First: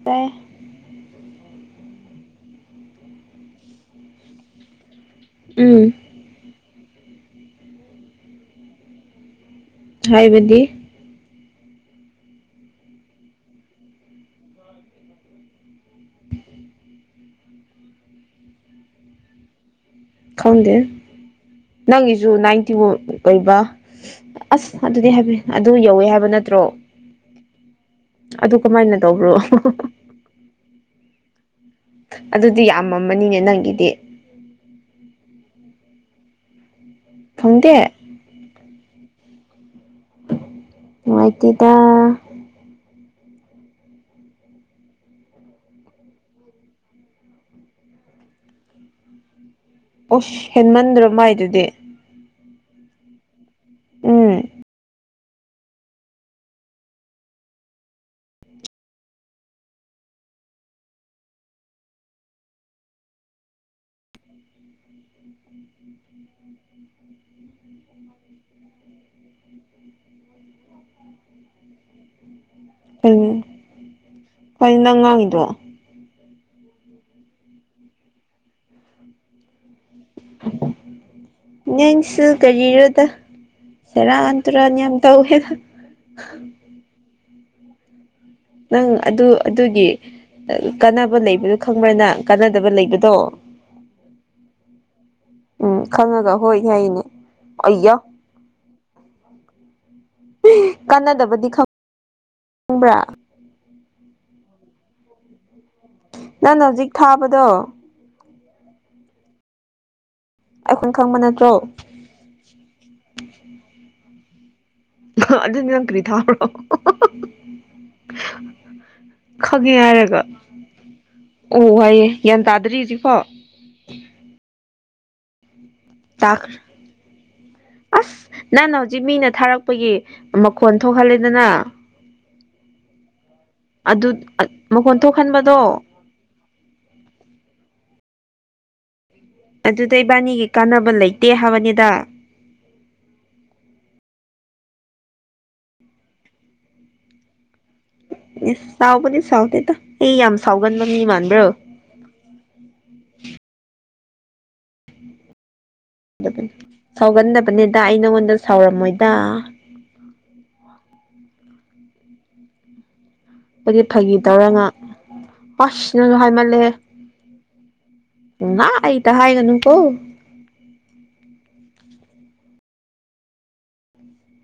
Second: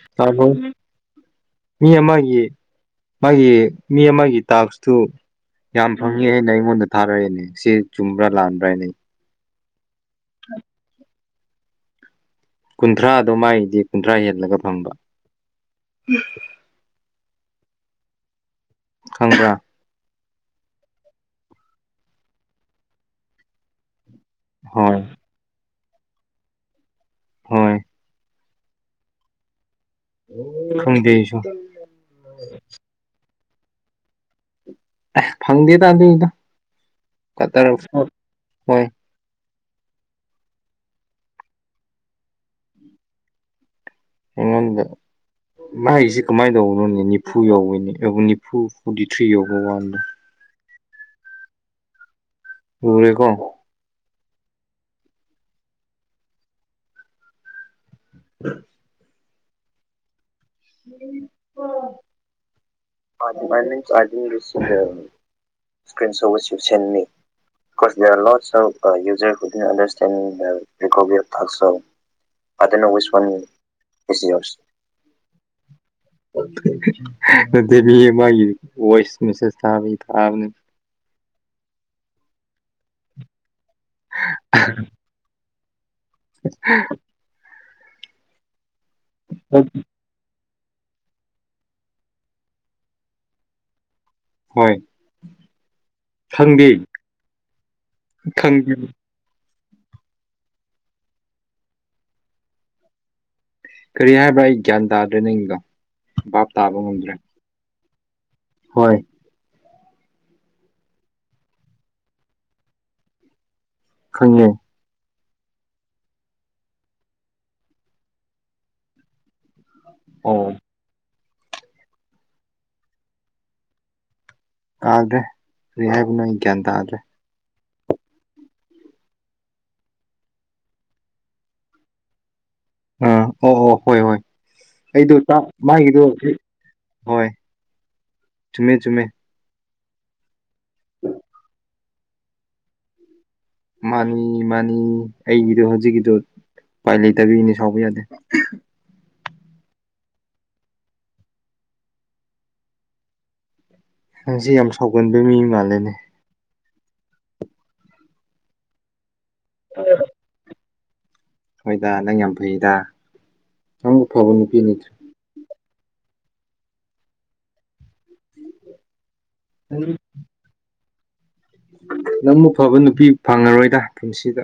ꯇꯥꯏ ꯊꯕꯣ ꯃꯤ ꯑꯃꯒꯤ ꯃꯥꯒꯤ ꯃꯤ ꯑꯃꯒꯤ ꯇꯥꯛꯁꯇꯨ ꯎꯝ ꯌꯥꯝ ꯐꯪꯉꯦ ꯑꯩꯅ ꯑꯩꯉꯣꯟꯗ ꯊꯥꯔꯛꯏꯅꯦ ꯁꯤ ꯆꯨꯝꯕ꯭ꯔꯥ ꯂꯥꯟꯕ꯭ꯔꯥꯅꯦ ꯑꯩ ꯍꯥꯏꯕꯗꯤ ꯀꯨꯟꯊ꯭ꯔꯥꯗꯣ ꯃꯥꯏꯗꯤ ꯀꯨꯟꯊ꯭ꯔꯥ ꯍꯦꯜꯂꯒ ꯐꯪꯕ ꯈꯪꯕ꯭ꯔꯥ ꯈꯪꯗꯦ ꯅꯪꯒꯤꯁꯨ ꯅꯥꯏꯟꯇꯤꯕꯨ ꯑꯣꯏꯕ ꯑꯁ ꯍꯣꯏ ꯑꯗꯨꯗꯤ ꯍꯥꯏ ꯑꯗꯨ ꯌꯧꯋꯦ ꯍꯥꯏꯕ ꯅꯠꯇ꯭ꯔꯣ ꯍꯣꯏ ꯑꯗꯨ ꯀꯃꯥꯏꯅ ꯇꯧꯕ꯭ꯔꯣ ꯈꯪꯗꯁꯨ ꯑꯗꯨꯗꯤ ꯌꯥꯝꯃꯃꯅꯤꯅꯦ ꯅꯪꯒꯤꯗꯤ ꯑꯦ ꯐꯪꯗꯦ ꯇꯥꯗꯗꯣ ꯐꯪꯗꯦ ꯍꯣꯏ ꯃꯥꯏ ꯇꯗ ꯏꯉꯗ ꯃꯥꯏꯒꯤꯁꯤ ꯀꯃꯥꯏ ꯌꯧꯕꯅꯣꯅꯦ ꯅꯤꯐꯨ ꯌꯧꯋꯦꯅꯦ ꯑ ꯅꯤꯐꯨ ꯐꯣꯔꯇꯤ ꯊ꯭ꯔꯤ ꯌꯧꯕ ꯋꯥꯟꯅꯦ ꯎꯁ ꯍꯦꯟꯃꯟꯗ꯭ꯔꯣ ꯃꯥꯏꯗꯨꯗꯤ ꯎꯔꯀꯣ ꯎꯝ ꯎꯝ ꯎꯝ ꯃ ꯑꯣꯁꯤ ꯆꯦ ꯀꯁ ꯂ ꯁ ꯌꯨꯖꯔꯗꯤ ꯑꯟꯗꯔꯁꯇꯦꯟꯀꯣꯕꯤꯔ ꯊꯥꯛ ꯀꯗ ꯑ ꯉꯥꯡꯉꯤꯗꯣ ꯑꯗꯨ ꯃꯤ ꯃꯥꯒꯤ ꯚꯣꯏꯁ ꯃꯦꯁꯦꯁ ꯇꯥꯕꯗ ꯑꯥꯎꯅꯦ ꯅꯪꯁꯨ ꯀꯔꯤꯔꯣꯗ ꯁꯦꯔꯥꯟ ꯇꯨꯔꯥꯟ ꯌꯥꯝ ꯇꯧꯋꯦ ꯎꯝ ꯅꯪ ꯑꯗꯨ ꯑꯗꯨꯒꯤ ꯀꯥꯟꯅꯕ ꯂꯩꯕꯗꯣ ꯈꯪꯕ꯭ꯔꯅꯤꯅ ꯀꯥꯟꯅꯗꯕ ꯂꯩꯕꯗꯣ ꯍꯣꯏ ꯎꯝ ꯈꯪꯉꯒ ꯍꯣꯏ ꯈꯪꯗꯦ ꯌꯥꯏꯅꯦ ꯑꯌꯥ ꯈꯪꯗꯦ ꯀꯥꯟꯅꯗꯕꯗꯤ ꯈ ꯈꯪꯕ꯭ꯔꯥ ꯀꯔꯤ ꯍꯥꯏꯕ꯭ꯔꯥ ꯑꯩ ꯒ꯭ꯌꯥꯟ ꯇꯥꯗ꯭ꯔꯦ ꯅꯪꯒꯣ ꯅꯪ ꯍꯧꯖꯤꯛ ꯊꯥꯕꯗꯣ ꯍꯣꯏ ꯑꯩꯈꯣꯏ ꯈꯪꯕ ꯅꯠꯇ꯭ꯔꯣ ꯈꯪꯉꯦ ꯑꯗꯨꯗꯤ ꯅꯒ ꯀꯔꯤ ꯊꯥꯕꯔꯣ ꯈꯪꯉꯦ ꯍꯥꯏꯔꯒ ꯑꯣ ꯑꯣ ꯍꯥꯏꯏꯌꯦꯦ ꯒ꯭ꯌꯥꯟ ꯇꯥꯗ꯭ꯔꯤ ꯍꯧꯖꯤꯛꯐꯣ ꯑꯥꯗꯦ ꯀꯔꯤ ꯍꯥꯏꯕꯅꯣ ꯑꯩ ꯒ꯭ꯌꯥꯟ ꯇꯥꯈ꯭ꯔꯦ ꯇꯥꯑꯒꯦ ꯑꯁ ꯅꯪꯅ ꯍꯧꯖꯤꯛ ꯃꯤꯅ ꯊꯥꯔꯛꯄꯒꯤ ꯃꯈꯣꯟ ꯊꯣꯛꯍꯜꯂꯦꯗꯅ ꯑꯥ ꯑꯣ ꯑꯣ ꯍꯣꯏ ꯑꯗꯨ ꯍꯣꯏ ꯃꯈꯣꯟ ꯑꯩꯗꯣ ꯊꯣꯛꯍꯟꯕꯗꯣ ꯃꯥꯒꯤꯗꯣ ꯍꯣꯏ ꯆꯨꯝꯃꯦ ꯆꯨꯝꯃꯦ ꯑꯗꯨꯗ ꯏꯕꯥꯅꯤꯒꯤ ꯀꯥꯟꯅꯕ ꯂꯩꯇꯦ ꯍꯥꯏꯕꯅꯤꯗ ꯃꯥꯅꯤ ꯃꯥꯅꯤ ꯑꯩꯒꯤꯗꯣ ꯍꯧꯖꯤꯛꯀꯤꯗꯣ ꯎꯄꯥꯏ ꯂꯩꯇꯕꯩꯅꯤ ꯁꯥꯎꯕ ꯌꯥꯗꯦ ꯢꯁ ꯁꯥꯎꯕꯅꯤ ꯁꯥꯎꯗꯦꯗ ꯑꯩ ꯌꯥꯝ ꯁꯥꯎꯒꯟꯕ ꯃꯤ ꯃꯥꯟꯕ꯭ꯔꯣ ꯅꯪꯖꯦ ꯌꯥꯝ ꯁꯥꯎꯒꯟꯕ ꯃꯤ ꯃꯥꯜꯂꯦꯅꯦ ꯁꯥꯎꯒꯟꯗꯕꯅꯦꯗ ꯑꯩ ꯅꯪꯉꯣꯟꯗ ꯁꯥꯎꯔꯝꯃꯣꯏꯗ [inaudible] ꯍꯣꯏꯗ ꯅꯪ ꯌꯥꯝ ꯐꯩꯗ ꯑꯩꯗꯤ ꯅꯪ ꯐꯥꯒꯤ ꯑꯐꯕ ꯅꯨꯄꯤ ꯇꯧꯔꯒ ꯂꯩꯇ꯭ꯔꯦ ꯑꯁ ꯅꯪ ꯍꯥꯏꯃꯜꯂꯦꯍ ꯄꯨꯡꯌꯥꯢꯇ ꯍꯥꯏꯒꯅꯨ ꯀꯣ ꯅꯪ ꯅꯪꯃꯨꯛ ꯐꯕ ꯅꯨꯄꯤ ꯐꯪꯉꯔꯣꯏꯗ ꯄꯨꯟꯁꯤꯗ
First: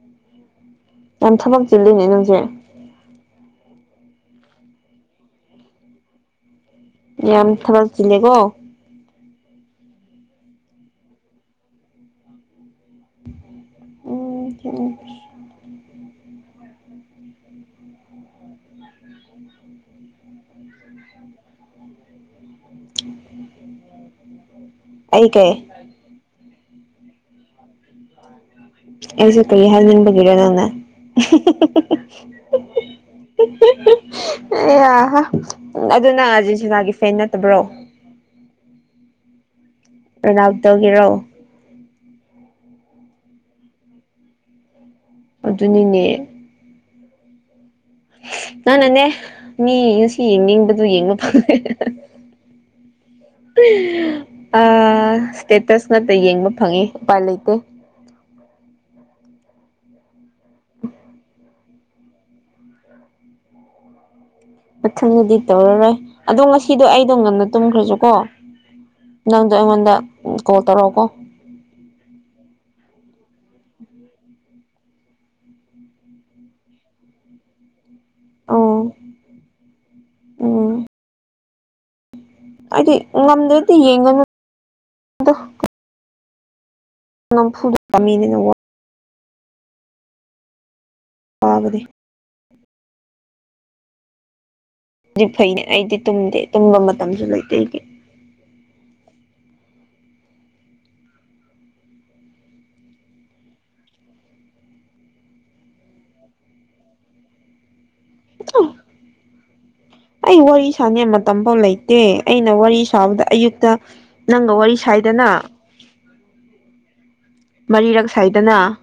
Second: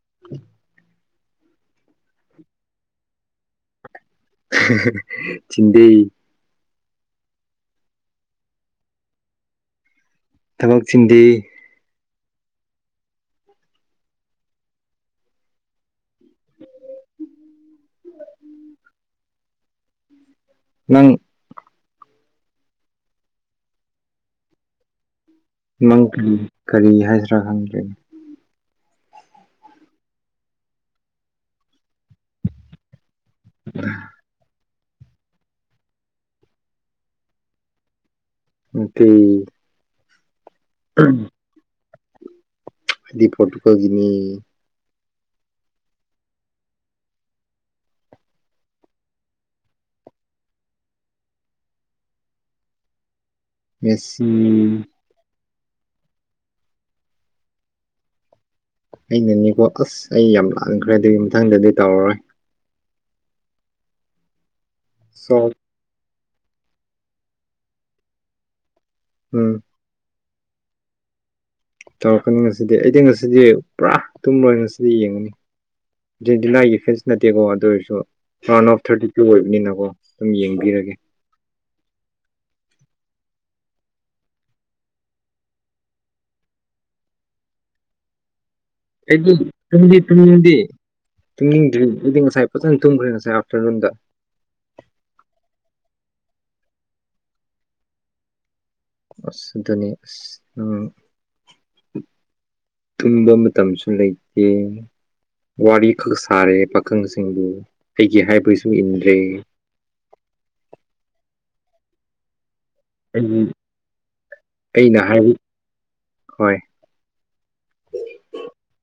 [inaudible] ꯌꯥꯝ ꯊꯕꯛ ꯆꯤꯜꯂꯤꯅꯦ ꯅꯪꯖꯦ ꯆꯤꯟꯗꯦ ꯌꯥꯝ ꯊꯕꯛ ꯆꯤꯜꯂꯦꯀꯣ ꯊꯕꯛ ꯆꯤꯟꯗꯦ [unintelligible] ꯅꯪ ꯑꯩ ꯀꯩ ꯅꯪ ꯀꯔꯤ ꯀꯔꯤ ꯍꯥꯏꯁꯤ꯭ꯔꯥ ꯈꯪꯗ꯭ꯔꯦꯅꯦ ꯑꯦꯖꯦ ꯀꯔꯤ ꯍꯥꯢꯅꯤꯡꯕꯒꯤꯔ ꯅꯪꯅ ꯑꯗꯨ ꯅꯪ ꯑꯥꯔꯖꯦꯟꯇꯤꯅꯥꯒꯤ ꯐꯦꯟ ꯅꯠꯇꯕ꯭ꯔꯣ ꯅꯠꯇꯦ ꯔꯣꯅꯥꯜꯗꯣꯒꯤꯔꯣ ꯑꯩꯗꯤ ꯄꯣꯔꯇꯨꯀꯒꯜꯒꯤꯅꯦ ꯑꯗꯨꯅꯤꯅꯦ ꯅꯪꯅꯅꯦ ꯃꯤ ꯉꯁꯣ ꯌꯦꯡꯅꯤꯡꯕꯗꯨ ꯌꯦꯡꯕ ꯐꯪ ꯃꯦꯁꯤ ꯑꯥꯁ ꯆꯦꯇꯁ ꯉꯥꯛꯇ ꯌꯦꯡꯕ ꯐꯪꯉꯦ ꯎꯄꯥꯏ ꯂꯩꯇꯦ ꯑꯩꯅꯦꯀꯣ ꯑꯁ ꯑꯩ ꯌꯥꯝ ꯂꯥꯟꯈ꯭ꯔꯦ ꯑꯗꯨꯒꯤ ꯃꯊꯪꯗꯗꯤ ꯇꯧꯔꯔꯣꯏ [inaudible] ꯁꯣ ꯃꯊꯪꯗꯗꯤ ꯇꯧꯔꯔꯣꯏ ꯑꯗꯣ ꯉꯁꯤꯗꯣ ꯑꯩꯗꯣ ꯉꯟꯅ ꯇꯨꯝꯈ꯭ꯔꯁꯨꯀꯣ ꯅꯪꯗꯣ ꯎꯝ ꯑꯩꯉꯣꯟꯗ ꯀꯣꯜ ꯇꯧꯔꯛꯑꯣꯀꯣ ꯇꯧꯔꯛꯀꯅꯤ ꯉꯁꯤꯗꯤ ꯑꯩꯗꯤ ꯉꯁꯤꯗꯤ ꯄꯨꯔꯥ ꯇꯨꯝꯔꯣꯏ ꯉꯁꯤꯗꯤ ꯌꯦꯡꯒꯅꯤ ꯑꯔꯖꯦꯟꯇꯤꯅꯥꯒꯤ ꯐꯦꯁ ꯅꯠꯇꯦꯀꯣ ꯑꯗꯨ ꯑꯣꯏꯔꯁꯨ ꯔꯥꯟꯗ ꯑꯣ ꯑꯣꯐ ꯊꯥꯔꯇꯤ ꯇꯨ ꯑꯣꯏꯕꯅꯤꯅꯀꯣ ꯑꯗꯨꯝ ꯌꯦꯡꯕꯤꯔꯒꯦ ꯑꯩꯗꯤ ꯅꯝꯗꯗꯤ [unintelligible] ꯗꯣ ꯅꯝꯐꯨꯗ [unintelligible] ꯑꯩꯗꯤ ꯇꯨꯝꯗꯤ ꯇꯨꯡꯅꯤꯡꯗꯦ ꯇꯨꯡꯅꯤꯡꯗ꯭ꯔꯤ ꯋꯥꯕꯅꯦ ꯑꯩꯗꯤꯉꯁꯥꯢ ꯐꯖꯟ ꯇꯨꯝꯈ꯭ꯔꯦ ꯁꯔꯥꯢ ꯑꯥꯐꯇꯔꯅꯨꯟꯗ ꯑꯗꯨꯗꯤ ꯐꯩꯅꯦ ꯑꯩꯗꯤ ꯇꯨꯝꯗꯦ ꯇꯨꯝꯕ ꯃꯇꯝꯁꯨ ꯂꯩꯇꯦ ꯑꯩꯒꯤ ꯑꯁ ꯑꯗꯨꯅꯦ ꯑꯁ ꯅꯪ ꯇꯨꯝꯕ ꯃꯇꯝꯁꯨ ꯂꯩꯇꯦ ꯋꯥꯔꯤꯈꯛ ꯁꯥꯔꯦ ꯄꯥꯈꯪꯁꯤꯡꯕꯨ ꯑꯩꯒꯤ ꯍꯥꯏꯕꯩꯁꯨ ꯏꯟꯗ꯭ꯔꯦ ꯑꯩ ꯋꯥꯔꯤꯁꯥꯅꯤꯡꯉꯥꯢ ꯃꯇꯝꯕꯧ ꯂꯩꯇꯦ ꯑꯩꯅ ꯋꯥꯔꯤ ꯁ ꯁꯥꯕꯗ ꯑꯩꯒꯤ ꯑꯌꯨꯛꯇ ꯅꯪꯒ ꯋꯥꯔꯤ ꯑꯩꯅ ꯁꯥꯏꯗꯅ ꯍꯥꯏꯕ ꯍꯣꯏ ꯃꯔꯤꯔꯛ ꯁꯥꯏꯗꯅ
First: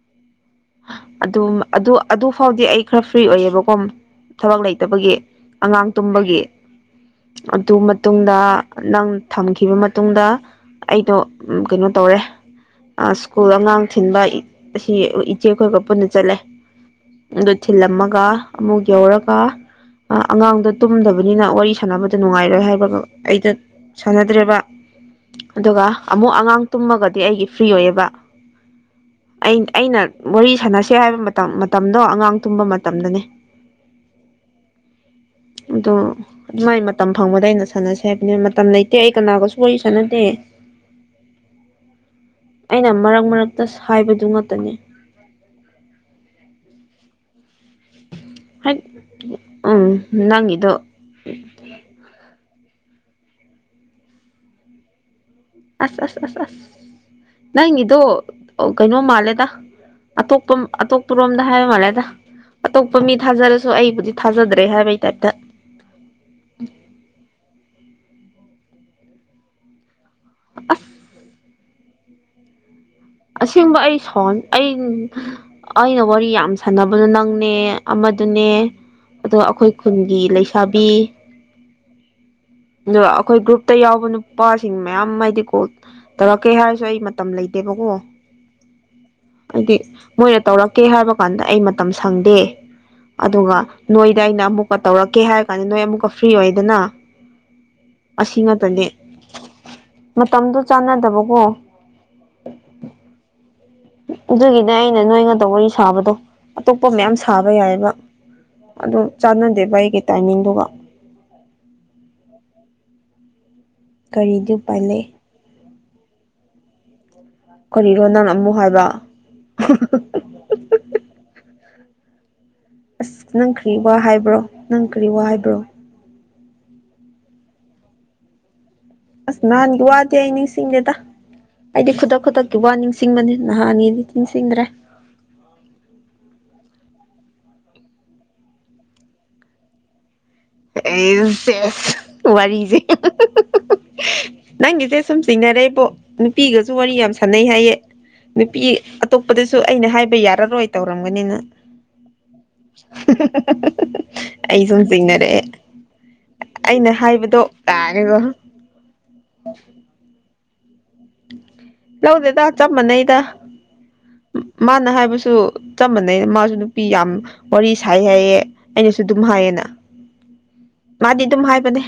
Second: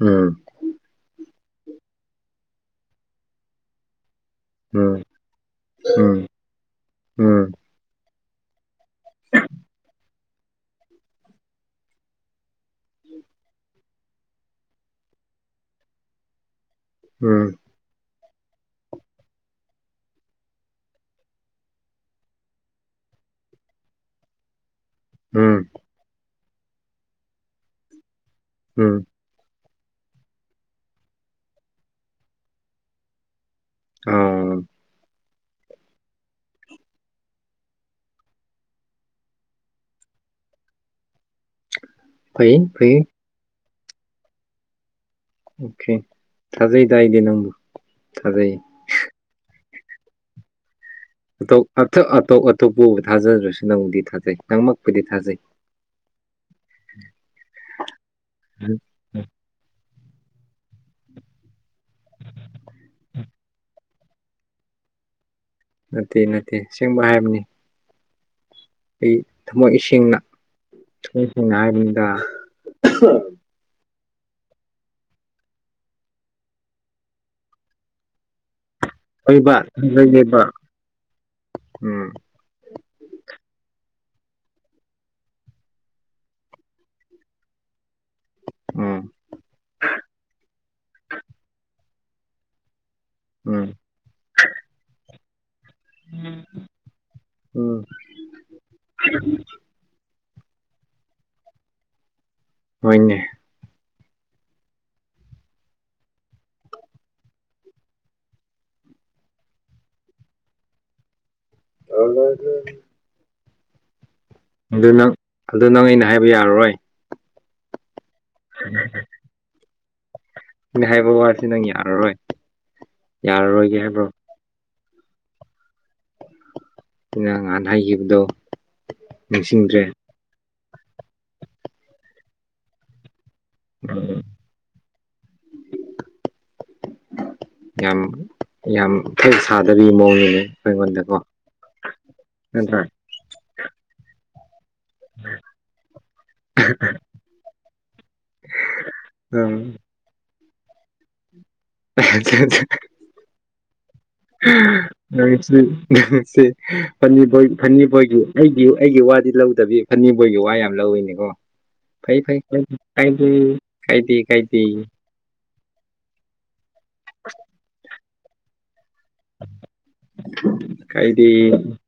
ꯎꯝ ꯑꯗꯨꯝ ꯑꯗꯨ ꯑꯗꯨ ꯐꯥꯎꯗꯤ ꯑꯩ ꯈꯔ ꯐ꯭ꯔꯤ ꯑꯣꯏꯌꯦꯕꯀꯣ ꯊꯕꯛ ꯎꯝ ꯂꯩꯇꯕꯒꯤ ꯑꯉꯥꯡ ꯎꯝ ꯇꯨꯝꯕꯒꯤ ꯎꯝ ꯑꯗꯨ ꯃꯇꯨꯡꯗ ꯅꯪ ꯊꯝꯈꯤꯕ ꯃꯇꯨꯡꯗ ꯑꯩꯗꯣ ꯀꯩꯅꯣ ꯇꯧꯔꯦ ꯁ꯭ꯀꯨꯜ ꯑꯉꯥꯡ ꯊꯤꯟꯕ ꯑꯁꯤ ꯏꯆꯦ ꯑꯩꯈꯣꯏꯒ ꯄꯨꯟꯅ ꯆꯠꯂꯦ ꯎꯝ ꯑꯗꯨ ꯊꯤꯜꯂꯝꯃꯒ ꯑꯃꯨꯛ ꯌꯧꯔꯒ ꯑ ꯑꯉꯥꯡꯗꯣ ꯇꯨꯝꯗꯕꯅꯤꯅ ꯋꯥꯔꯤ ꯁꯥꯟꯅꯕꯗ ꯅꯨꯡꯉꯥꯏꯔꯣꯏ ꯍꯥꯏꯕ꯭ꯔ ꯑꯩꯗꯣ ꯁꯥꯟꯅꯗ꯭ꯔꯦꯕ ꯎꯝ ꯑꯗꯨꯒ ꯑꯃꯨꯛ ꯑꯉꯥꯡ ꯇꯨꯝꯃꯒꯗꯤ ꯑꯩꯗꯤ ꯐ꯭ꯔꯤ ꯑꯣꯏꯌꯦꯕ ꯎꯝ ꯑꯩ ꯑꯩꯅ ꯋꯥꯔꯤ ꯁꯥꯟꯅꯁꯦ ꯍꯥꯏꯕ ꯃꯇꯝ ꯃꯇꯝꯗꯣ ꯑꯉꯥꯡ ꯇꯨꯝꯕ ꯃꯇꯝꯗꯅꯦ ꯑꯣ ꯑꯗꯣ ꯑꯗꯨ ꯃꯥꯏ ꯃꯇꯝ ꯐꯪꯕꯗ ꯑꯩꯅ ꯁꯥꯟꯅꯁꯦ ꯍꯥꯏꯕꯅꯤ ꯃꯇꯝ ꯂꯩꯇꯦ ꯑꯩ ꯀꯅꯥꯒꯁꯨ ꯋꯥꯔꯤ ꯁꯥꯟꯅꯗꯦ ꯐꯩ ꯑꯩꯅ ꯐꯩ ꯃꯔꯛ ꯃꯔꯛꯇ ꯍꯥꯏꯕꯗꯨ ꯉꯥꯛꯇꯅꯤ ꯑꯣꯀꯦ ꯊꯖꯩꯇꯥ ꯑꯩꯗꯤ ꯅꯪꯕꯨ ꯊꯖꯩ ꯎꯝ ꯅꯪꯒꯤꯗꯣ ꯑꯇꯣꯞ ꯑꯇꯣꯞꯄ ꯊꯥꯖꯗ꯭ꯔꯁꯨ ꯅꯪꯕꯨꯗꯤ ꯊꯥꯖꯩ ꯅꯪꯃꯛꯄꯨꯗꯤ ꯊꯥꯖꯩ ꯑꯁ ꯑꯁ ꯑꯁ ꯑꯁ ꯅꯪꯒꯤꯗꯣ ꯀꯩꯅꯣ ꯃꯥꯜꯂꯦꯗ ꯑꯇꯣꯞꯄ ꯑꯇꯣꯞꯄꯔꯣꯝꯗ ꯍꯥꯏ ꯃꯥꯜꯂꯦꯗ ꯑꯇꯣꯞꯄ ꯃꯤ ꯊꯥꯖꯔꯁꯨ ꯑꯩꯕꯨꯗꯤ ꯊꯥꯖꯗ꯭ꯔꯦ ꯍꯥꯏꯕꯒꯤ ꯇꯥꯏꯞꯇ ꯅꯠꯇꯦ ꯅꯠꯇꯦ ꯑꯁꯦꯡꯕ ꯍꯥꯏꯕꯅꯤ ꯑꯩ ꯊꯃꯣꯏ ꯁꯦꯡꯅ ꯊꯃꯣꯏ ꯁꯦꯡꯅ ꯍꯥꯏꯕꯅꯤꯗ ꯑꯁꯦꯡꯕ ꯑꯩ ꯁꯣꯟ ꯑꯩ ꯑꯩꯅ ꯋꯥꯔꯤ ꯌꯥꯝ ꯁꯥꯟꯅꯕꯗꯨ ꯅꯪꯅꯦ ꯑꯃꯗꯨꯅꯦ ꯑꯗꯣ ꯍꯣꯏꯕ ꯑꯩꯈꯣꯏ ꯈꯨꯟꯒꯤ ꯊꯥꯖꯩꯌꯦꯕ ꯂꯩꯁꯥꯕꯤ ꯎꯝ ꯑ ꯑꯩꯈꯣꯏ ꯒ꯭ꯔꯨꯞꯇ ꯌꯥꯎꯕ ꯅꯨꯄꯥꯁꯤꯡ ꯃꯌꯥꯝ ꯍꯥꯏꯗꯤꯀꯣ ꯇꯧꯔꯛꯀꯦ ꯍꯥꯏꯔꯁꯨ ꯑꯩ ꯃꯇꯝ ꯂꯩꯇꯦꯕꯀꯣ ꯎꯝ ꯍꯥꯏꯗꯤ ꯃꯣꯏꯅ ꯇꯧꯔꯛꯀꯦ ꯍꯥꯏꯕ ꯀꯥꯟꯗ ꯑꯩ ꯃꯇꯝ ꯁꯪꯗꯦ ꯑꯗꯨꯒ ꯎꯝ ꯅꯣꯏꯗ ꯑꯩꯅ ꯑꯃꯨꯛꯀ ꯇꯧꯔꯛꯀꯦ ꯍꯥꯏꯔ ꯀꯥꯟꯗ ꯅꯣꯏ ꯑꯃꯨꯛꯀ ꯐ꯭ꯔꯤ ꯑꯣꯏꯗꯅ ꯎꯝ ꯑꯁꯤ ꯉꯥꯛꯇꯅꯦ ꯃꯇꯝꯗꯣ ꯆꯥꯟꯅꯗꯕꯀꯣ ꯍꯣꯢꯅꯦ ꯑꯗꯨꯒꯤꯅꯦ ꯑꯩꯅ ꯅꯣꯏ ꯉꯥꯛꯇ ꯋꯥꯔꯤ ꯁꯥꯕꯗꯣ ꯑꯇꯣꯞꯄ ꯃꯌꯥꯝ ꯁꯥꯕ ꯌꯥꯏꯑꯦꯕ ꯑꯗꯨꯝ ꯆꯥꯟꯅꯗꯦ ꯕꯥ ꯑꯩꯒꯤ ꯇꯥꯏꯃꯤꯡꯗꯨꯒ ꯑꯗꯨꯗꯤ [inaudible] ꯀꯔꯤ ꯑꯗꯨ ꯅꯪ ꯑꯗꯨ ꯅꯪ ꯑꯩꯅ ꯍꯥꯏꯕ ꯌꯥꯔꯔꯣꯏ ꯀꯔꯤꯅꯣ ꯅꯪꯅ ꯑꯃꯨꯛ ꯍꯥꯏꯕ ꯑꯩꯅ ꯍꯥꯏꯕ ꯋꯥꯁꯤ ꯅꯪ ꯌꯥꯔꯔꯣꯏ ꯑꯁ ꯅꯪ ꯀꯔꯤ ꯋꯥ ꯍꯥꯏꯕ꯭ꯔꯣ ꯅꯪ ꯀꯔꯤ ꯋꯥ ꯍꯥꯏꯕ꯭ꯔꯣ ꯑꯩꯅ ꯅꯍꯥꯜ ꯍꯥꯢꯈꯤꯕꯗꯣ ꯑꯁ ꯅꯍꯥꯟꯒꯤ ꯋꯥꯗꯦ ꯑꯩ ꯅꯤꯡꯁꯤꯡꯗꯦꯗ ꯑꯩꯗꯤ ꯈꯨꯗꯛ ꯈꯨꯗꯛ ꯋꯥ ꯅꯤꯡꯁꯤꯡꯕꯅꯤ ꯅꯍꯥ ꯑꯅꯤꯗꯤ ꯎꯝ ꯅꯤꯡꯁꯤꯡꯗ꯭ꯔꯦ ꯌꯥꯝ ꯌꯥꯝ ꯐꯦꯛ ꯁꯥꯗꯕꯤ ꯃꯑꯣꯡꯅꯤꯅꯦ ꯑꯩꯉꯣꯟꯗꯀꯣ ꯑꯦꯁ ꯁꯤꯁ ꯋꯥꯔꯤꯁꯦ ꯅꯠꯇ꯭ꯔꯥ ꯅꯪꯒꯤꯗꯣ ꯁꯨꯝ ꯆꯤꯡꯅꯔꯦꯕꯣ ꯅꯨꯄꯤꯒꯁꯨ ꯋꯥꯔꯤ ꯌꯥꯝ ꯁꯥꯟꯅꯩ ꯍꯥꯏꯌꯦ ꯅꯨꯄꯤ ꯑꯇꯣꯞꯄꯗꯁꯨ ꯎꯝ ꯑꯩꯅ ꯍꯥꯏꯕ ꯌꯥꯔꯔꯣꯏ ꯇꯧꯔꯝꯒꯅꯤ ꯅꯪ ꯑꯩ ꯁꯨꯝ ꯆꯁꯤꯡꯅꯔꯦ ꯐꯅꯤꯏ ꯇꯥꯔꯒ ꯐꯅꯤꯕꯣꯏꯒꯤ ꯑꯩ ꯑꯩꯒꯤ ꯋꯥꯗꯤ ꯂꯧꯗꯕꯤ ꯐꯅꯕꯣꯏꯒꯤ ꯋꯥ ꯌꯥꯝ ꯂꯧꯋꯤꯅꯦꯀꯣ ꯐꯩ ꯐꯩ ꯂꯧꯗꯦꯗ ꯆꯞ ꯃꯥꯟꯅꯩꯗ ꯀꯥꯏꯗꯦ ꯀꯥꯏꯗꯦ ꯀꯥꯏꯗꯦ ꯃꯥꯅ ꯍꯥꯏꯕꯁꯨ ꯆꯝꯕꯅꯩ ꯃꯥꯁꯨ ꯅꯨꯄꯤ ꯌꯥꯝ ꯋꯥꯔꯤ ꯁꯥꯏ ꯍꯥꯏꯌꯦ ꯑꯩꯅꯁꯨ ꯑꯗꯨꯝ ꯍꯥꯏꯌꯦꯅ ꯃꯥꯗꯤ ꯀꯥꯏꯗꯦ ꯑꯗꯨꯝ ꯍꯥꯏꯕꯅꯦ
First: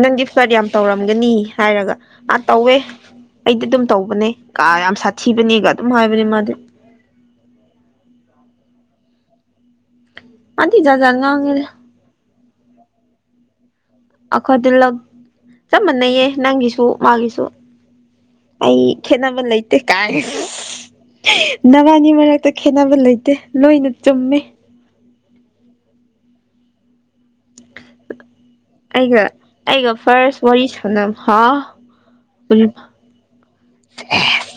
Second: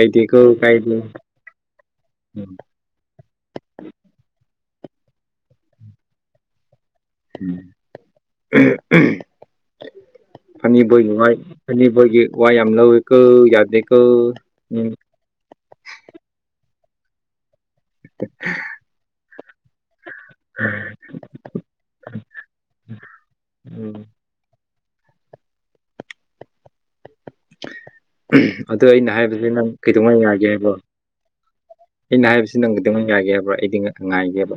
ꯅꯪꯗꯤ ꯐꯠ ꯌꯥꯝ ꯀꯥꯏꯗꯦ ꯇꯧꯔꯝꯒꯅꯤ ꯍꯥꯏꯔꯒ ꯑꯥ ꯎꯝ ꯇꯧꯋꯦ ꯑꯩꯗꯤ ꯑꯗꯨꯝ ꯇꯧꯕꯅꯦ ꯀ ꯌꯥꯝ ꯁꯥꯊꯤꯕꯅꯦꯒ ꯑꯗꯨꯝ ꯍꯥꯏꯕꯅꯦ ꯃꯥꯗꯤ ꯎ ꯃꯥꯗꯤ ꯖꯥꯠ ꯐꯅꯤꯕꯣꯏ ꯖꯥꯠ ꯅꯨꯡꯉꯥꯏ ꯉꯥꯡꯉꯦꯗ ꯐꯅꯤ ꯒꯤ ꯋꯥ ꯌꯥꯝꯅ ꯌꯥꯗꯅꯦꯅꯤ ꯑꯩꯈꯣꯏ ꯇꯤꯜꯂꯛ ꯆꯞ ꯃꯥꯟꯅꯩꯌꯦ ꯅꯪꯒꯤꯁꯨ ꯃꯥꯒꯤꯁꯨ ꯑ ꯑꯩ ꯈꯦꯅꯕꯜ ꯂꯩ ꯇ ꯀꯥꯏ ꯅꯕꯥꯅꯤ ꯃꯔꯛꯇ ꯈꯦꯠꯅꯕ ꯂꯩꯇꯦ ꯂꯣꯏꯅ ꯎꯝ ꯆꯨꯝꯃꯦ ꯑꯗ ꯑꯩꯅ ꯑꯩꯒ ꯍꯥꯏꯕꯁꯦ ꯅꯪ ꯑꯩꯒ ꯀꯩꯗꯧꯉꯥꯏ ꯐꯥꯔꯁ ꯉꯥꯏꯒꯦ ꯋꯥꯔꯤ ꯍꯥꯏꯕꯣ ꯍꯥ ꯑꯩꯅ ꯍꯥꯏꯕꯁꯤ ꯅꯪꯕꯨꯗꯤꯡꯃꯛ ꯌꯥꯒꯦ ꯍꯥꯏꯕ꯭ꯔꯣ ꯑꯩꯗꯤ ꯉꯥꯏꯒꯦꯕ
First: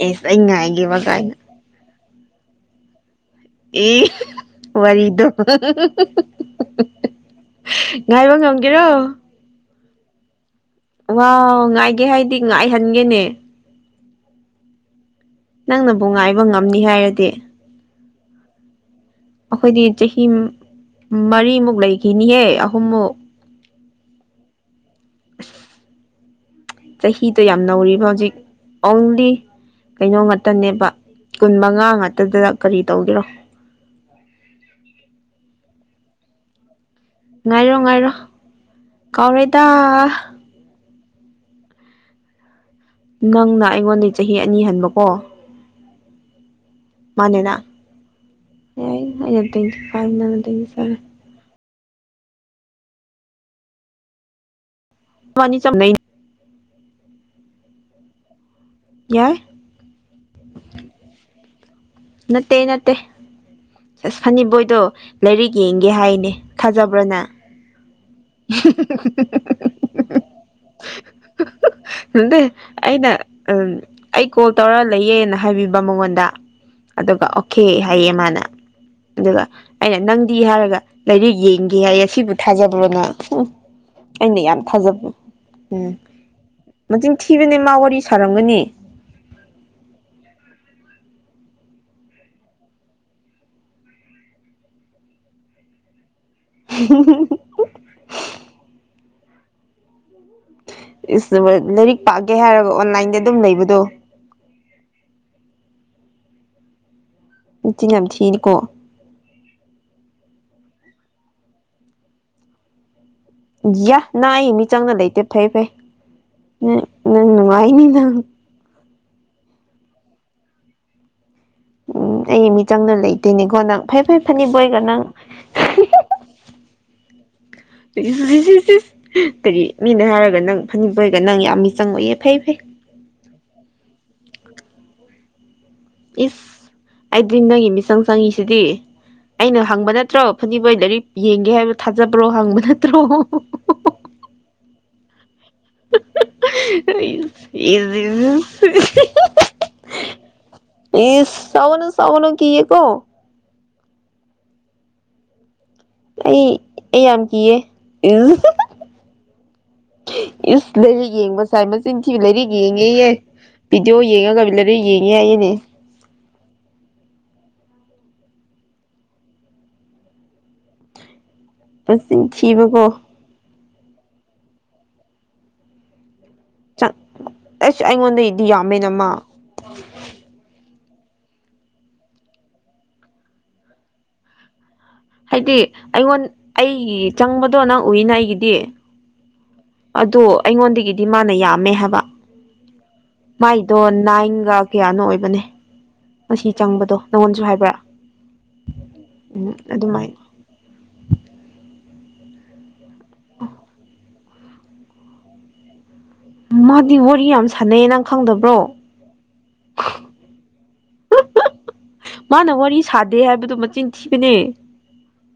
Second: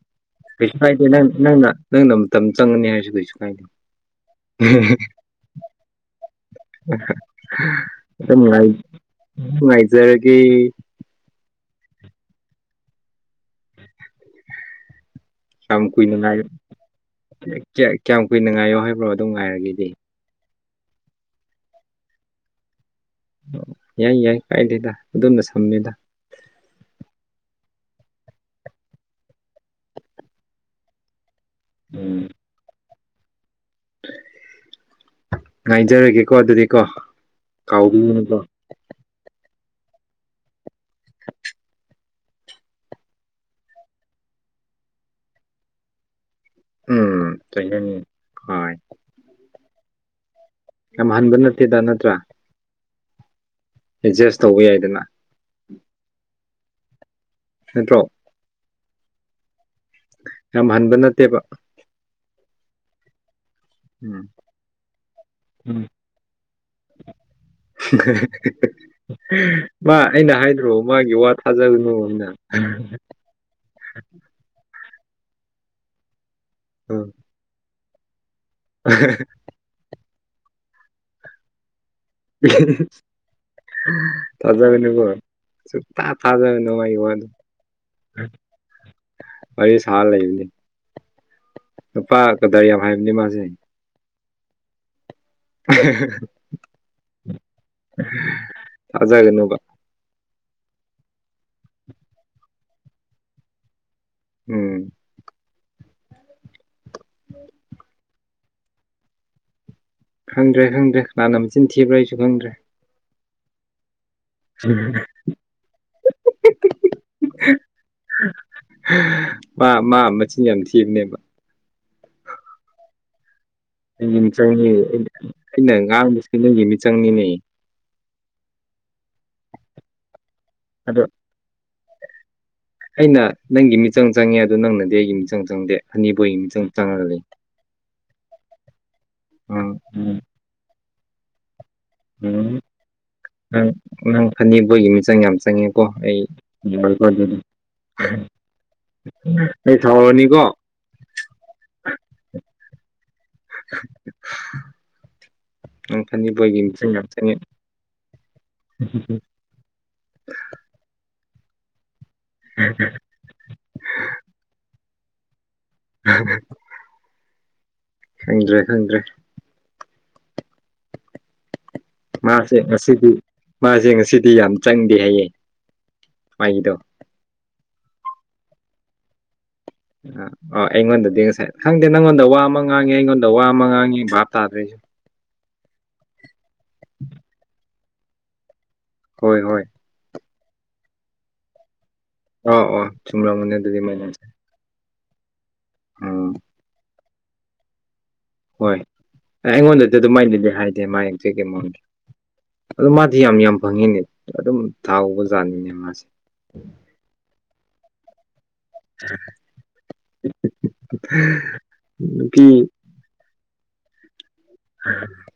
ꯑꯦꯁ ꯑꯩ ꯀꯩꯁꯨ ꯉꯥꯏꯒꯦꯕ ꯍꯥꯏꯥꯏꯗꯦ ꯅꯪ ꯀꯥꯏꯅ ꯅꯪꯅ ꯅꯪꯅ ꯃꯇꯝ ꯆꯪꯒꯅꯤ ꯍꯥꯏꯔꯁꯨ ꯀꯁꯨ ꯑꯦ ꯋꯥꯔꯤꯗꯣ ꯉꯥꯏꯕ ꯉꯝꯒꯦꯔꯣ ꯎ ꯃꯥꯏꯖꯔꯦꯒ ꯋꯥ ꯉꯥꯏꯒꯦ ꯍꯥꯏꯗꯤ ꯉꯥꯏꯍꯟꯒꯦꯅꯦ ꯀꯌꯥꯝ ꯅꯪꯅꯕꯨ ꯀꯨꯏꯅ ꯉꯥꯏ ꯉꯥꯏꯕ ꯉꯝꯅꯤ ꯍꯥꯏꯔꯗꯤ ꯀꯌꯥꯝ ꯀꯨꯏꯅ ꯉꯥꯏꯌꯣ ꯍꯥꯏꯕ꯭ꯔꯣ ꯑꯗꯨꯝ ꯑꯩꯈꯣꯏꯗꯤ ꯉꯥꯏꯔꯒꯦꯗꯤ ꯆꯍꯤ ꯃꯔꯤꯃꯨꯛ ꯂꯩꯈꯤꯅꯤꯍꯦ ꯑꯍꯨꯝꯃꯨꯛ ꯑꯣ ꯌꯥꯏ ꯌꯥꯏ ꯀꯥꯏꯗꯦꯗ ꯑꯗꯨꯣꯝꯅ ꯁꯝꯅꯤꯗ ꯆꯍꯤꯗꯣ ꯌꯥꯝ ꯅꯧꯔꯤꯕ ꯍꯧꯖꯤꯛ ꯑꯣꯡꯂꯤ ꯀꯩꯅꯣ ꯉꯥꯛꯇꯅꯦꯕ ꯀꯨꯟ ꯃꯉꯥ ꯎꯝ ꯉꯥꯛꯛꯇꯗꯗ ꯀꯔꯤ ꯇꯧꯒꯔꯣ ꯉꯥꯏꯖꯔꯒꯦꯀꯣ ꯑꯗꯨꯗꯤꯀꯣ ꯉꯥꯏꯔꯣ ꯉꯥꯏꯔꯣ ꯀꯥꯎꯕꯤꯒꯅꯨꯀꯣ ꯀꯥꯎꯔꯦꯗ ꯅꯪꯅ ꯑꯩꯉꯣꯟꯗꯩ ꯆꯍꯤ ꯑꯅꯤ ꯍꯟꯕꯀꯣ ꯎꯝ ꯃꯅꯦꯅ ꯆꯩꯅꯅꯤ ꯍꯣꯏ [unintelligible] ꯃꯍꯟꯕ ꯅꯠꯇꯦꯗ ꯅꯠꯇ꯭ꯔꯥ ꯑꯦꯗꯖꯁ ꯇꯧꯕ ꯌꯥꯏꯗꯅ ꯅꯕꯥꯅꯤ ꯆꯞ ꯃꯥꯟꯅꯩꯌꯦ ꯁꯤꯟꯇ꯭ꯔꯣ ꯌꯥꯏ ꯌꯥꯝ ꯍꯟꯕ ꯅꯠꯇꯦꯕ ꯅꯠꯇꯦ ꯅꯠꯇꯦ ꯑꯁ ꯐꯅꯤꯕꯣꯏꯗꯣ ꯂꯥꯏꯔꯤꯛ ꯎꯝ ꯌꯦꯡꯒꯦ ꯍꯥꯏꯅꯦ ꯊꯥꯖꯕ꯭ꯔꯅꯦ [unintelligible] [inaudible] ꯃꯥ ꯑꯩꯅ ꯍꯥꯏꯗ꯭ꯔꯣ ꯃꯥꯒꯤ ꯋꯥ ꯊꯥꯖꯔꯨꯅꯨꯅ ꯎꯝ ꯑꯩ ꯀꯣꯜ ꯇꯧꯔ ꯂꯩꯌꯦꯅ ꯍꯥꯏꯕꯤꯕ ꯃꯉꯣꯟꯗ ꯎꯝ ꯑꯗꯨꯒ ꯑꯣꯈꯦ ꯍꯥꯏꯌꯦ ꯃꯥꯅ ꯑꯗꯨꯒ ꯑꯩꯅ ꯅꯪꯗꯤ ꯍꯥꯏꯔꯒ ꯂꯥꯏꯔꯤꯛ ꯌꯦꯡꯒꯦ ꯍꯥꯏꯌꯦ ꯁꯤꯕꯨ ꯊꯥꯖꯕ꯭ꯔꯣ ꯅꯪ ꯎ ꯑꯩꯅ ꯌꯥꯝ ꯊꯥꯖꯒꯅꯨꯀꯣ ꯊꯥꯖꯕ꯭ꯔꯣ ꯎꯝ ꯁꯨꯛꯊꯥ ꯊꯥꯖꯒꯅꯨ ꯃꯥꯒꯤ ꯃꯁꯤꯡ ꯋꯥꯗꯣ ꯊꯤꯕꯅꯦ ꯃꯥ ꯋꯥꯔꯤ ꯁꯥꯔꯝꯒꯅꯤ ꯋꯥꯔꯤ ꯁꯥ ꯂꯩꯕꯅꯤ ꯅꯨꯄꯥ ꯀꯗꯥꯔ ꯌꯥꯝ ꯍꯥꯏꯕꯅꯤ ꯃꯥꯁꯦ [unintelligible] [unintelligible] ꯇꯥꯖꯒꯦꯅꯣꯕ ꯂꯥꯏꯔꯤꯛ ꯄꯥꯛꯒꯦ ꯍꯥꯏꯔꯒ ꯑꯣꯟꯂꯥꯏꯟꯗ ꯑꯗꯨꯝ ꯂꯩꯕꯗꯣ ꯎꯝ ꯎꯝ [unintelligible] ꯎꯆꯤꯟ ꯌꯥꯝ ꯊꯤꯅꯀꯣ ꯈꯪꯗ꯭ꯔꯦ ꯈꯪꯗ꯭ꯔꯦ ꯀꯟꯅꯅꯥ ꯃꯆꯤꯟ ꯊꯤꯕ꯭ꯔꯥ ꯑꯩꯁꯨ ꯈꯪꯗ꯭ꯔꯦ ꯌꯥ ꯅꯪ ꯑꯩ ꯃꯤꯆꯪꯅ ꯂꯩꯇꯦ ꯐꯩ ꯐꯩ ꯅꯪ ꯅꯨꯡꯉꯥꯏꯅꯤ ꯅꯪ ꯃꯥ ꯃꯥ ꯃꯆꯤꯟ ꯌꯥꯝ ꯊꯤꯕꯅꯦꯕ ꯎꯝ ꯑꯩꯒꯤ ꯃꯤ ꯆꯪꯗ ꯂꯩꯇꯦꯅꯦꯀꯣ ꯅꯪ ꯐꯩ ꯐꯩ ꯑꯩꯒꯤ ꯃꯤ ꯆꯪꯅꯤ ꯐꯅꯤꯕꯣꯏꯒ ꯅꯪ ꯑꯩꯅ ꯉꯥꯡꯕꯁꯦ ꯅꯪꯒꯤ ꯃꯤ ꯆꯪꯅꯤꯅꯦ ꯀꯔꯤ ꯃꯤꯅ ꯍꯥꯏꯔꯒ ꯅꯪ ꯑꯗꯣ ꯐꯅꯤꯄꯣꯏꯒ ꯅꯪ ꯌꯥꯝ ꯃꯤ ꯆꯪꯑꯣꯢꯌꯦ ꯐꯩ ꯐꯩ ꯑꯩꯅ ꯅꯪꯒꯤ ꯃꯤꯆꯪ ꯆꯪꯉꯦ ꯑꯗꯨ ꯅꯪꯅꯗꯤ ꯑꯩꯒꯤ ꯃꯤꯆꯪ ꯆꯪꯗꯦ ꯑꯅꯤꯕꯨꯒꯤ ꯃꯤꯆꯪ ꯏꯁ ꯆꯪꯉꯒ ꯂꯩ ꯑꯩꯗꯤ ꯅꯪ ꯃꯤꯆꯪ ꯍꯪꯉꯤꯁꯤꯗꯤ ꯑꯩꯅ ꯎꯝ ꯍꯪꯕ ꯎꯝ ꯅꯠꯇ꯭ꯔꯣ ꯐꯅꯤꯕꯣꯏ ꯂꯥꯏꯔꯤꯛ ꯌꯦꯡꯒꯦ ꯍꯥꯏꯕ ꯊꯥꯖꯕ꯭ꯔꯣ ꯎꯝ ꯍꯥꯡꯕ ꯅꯠꯇ꯭ꯔꯣ ꯅꯪ ꯅꯪ ꯑꯅꯦꯛꯄꯣꯏꯒꯤ ꯃꯤꯆꯪ ꯌꯥꯝ ꯆꯪꯉꯦ ꯀꯣ ꯑꯩ ꯑꯩ ꯊꯥꯎꯔꯅꯤꯀꯣ ꯏꯁ ꯁꯥꯎꯒꯅꯨ ꯁꯥꯎꯒꯅꯨ ꯀꯤꯌꯦꯀꯣ ꯅꯪ ꯐꯅꯤꯕꯣꯏꯒꯤ ꯃꯤꯆꯪ ꯌꯥꯝ ꯆꯪꯉꯦ ꯏ [unintelligible] ꯎ ꯁꯔ [unintelligible] ꯏꯁ ꯂꯥꯏꯔꯤꯛ ꯌꯦꯡꯕ ꯁꯥꯏ ꯃꯆꯤꯟ ꯊꯤꯕ ꯂꯥꯏꯔꯤꯛ ꯌꯦꯡꯉꯦꯌꯦ ꯄꯤꯗꯤꯑꯣ ꯌꯦꯡꯉꯒ ꯂꯥꯢꯔꯤꯛ ꯌꯦꯡꯉꯦ ꯍꯥꯏꯌꯦꯅꯦ ꯈꯪꯗ꯭ꯔꯦ ꯈꯪꯗ꯭ꯔꯦ ꯃꯆꯤꯟ ꯃꯥꯁꯦ ꯊꯤꯕꯀꯣ ꯉꯁꯤꯗꯤ ꯃꯥꯁꯦ ꯉꯁꯤꯗꯤ ꯌꯥꯝ ꯆꯪꯗꯦ ꯍꯥꯏꯌꯦ ꯃꯒꯤꯗꯣ ꯆꯥꯛ ꯑꯁ ꯑꯩꯉꯣꯟꯗꯗꯤ ꯌꯥꯝꯃꯦꯅꯃ ꯑ ꯍꯣꯢ ꯉꯣꯟꯗꯗꯤ ꯉꯁꯥꯏ ꯈꯪꯗꯦ ꯅꯪꯉꯣꯟꯗ ꯋꯥ ꯑꯃ ꯉꯥꯡꯉꯤ ꯑꯩꯉꯣꯟꯗ ꯋꯥ ꯑꯃ ꯉꯥꯡꯉꯤ ꯚꯥꯞ ꯇꯥꯗ꯭ꯔꯦ ꯑꯩꯁꯨ ꯍꯥꯏꯗꯤ ꯑꯩꯉꯣꯟ ꯑꯩꯒꯤ ꯆꯪꯕꯗꯣ ꯅꯪ ꯎꯏꯅ ꯑꯩꯒꯤꯗꯤ ꯍꯣꯏ ꯍꯣꯏ ꯑꯗꯣ ꯑꯩꯉꯣꯟꯗꯒꯤꯗꯤ ꯃꯥꯅ ꯌꯥꯝꯃꯦ ꯍꯥꯏꯕ ꯑꯣ ꯑꯣ ꯆꯨꯝꯂꯝꯒꯅꯤ ꯃꯥꯏꯗꯣ ꯑꯗꯨꯗꯤ ꯃꯥꯏꯅ ꯅꯥꯏꯟꯒ ꯀꯌꯥꯅꯣ ꯑꯣꯏꯕꯅꯦ ꯎꯝ ꯃꯁꯤ ꯆꯪꯕꯗꯣ ꯅꯪꯉꯣꯟꯗꯁꯨ ꯍꯥꯏꯕ꯭ꯔ ꯍꯣꯏ ꯑꯩꯉꯣꯟꯗꯗꯤ ꯑꯗꯨꯝꯥꯏꯅꯗꯤ ꯍꯥꯏꯗꯤꯦ ꯃꯥ ꯌꯦꯛꯇꯣꯏꯒꯤꯦ ꯃꯗ ꯑꯗꯨ ꯃꯥꯗꯤ ꯌꯥꯝ ꯌꯥꯝ ꯐꯪꯉꯤꯅꯦ ꯑꯗꯨꯝ ꯊꯥꯎꯕ ꯖꯥꯠꯅꯤꯅꯦ ꯃꯥꯁꯦ ꯅꯪꯗꯤ ꯋꯥꯔꯤ ꯌꯥꯝ ꯁꯥꯟꯅꯩ ꯅꯪ ꯈꯪꯗꯕ꯭ꯔꯣ ꯅꯨꯄꯤ ꯃꯥꯅ ꯋꯥꯔꯤ ꯁꯥꯗꯦ ꯍꯥꯏꯕꯗꯨ ꯃꯆꯤꯟ ꯊꯤꯕꯅꯦ ꯎꯝ [inaudible] [unintelligible]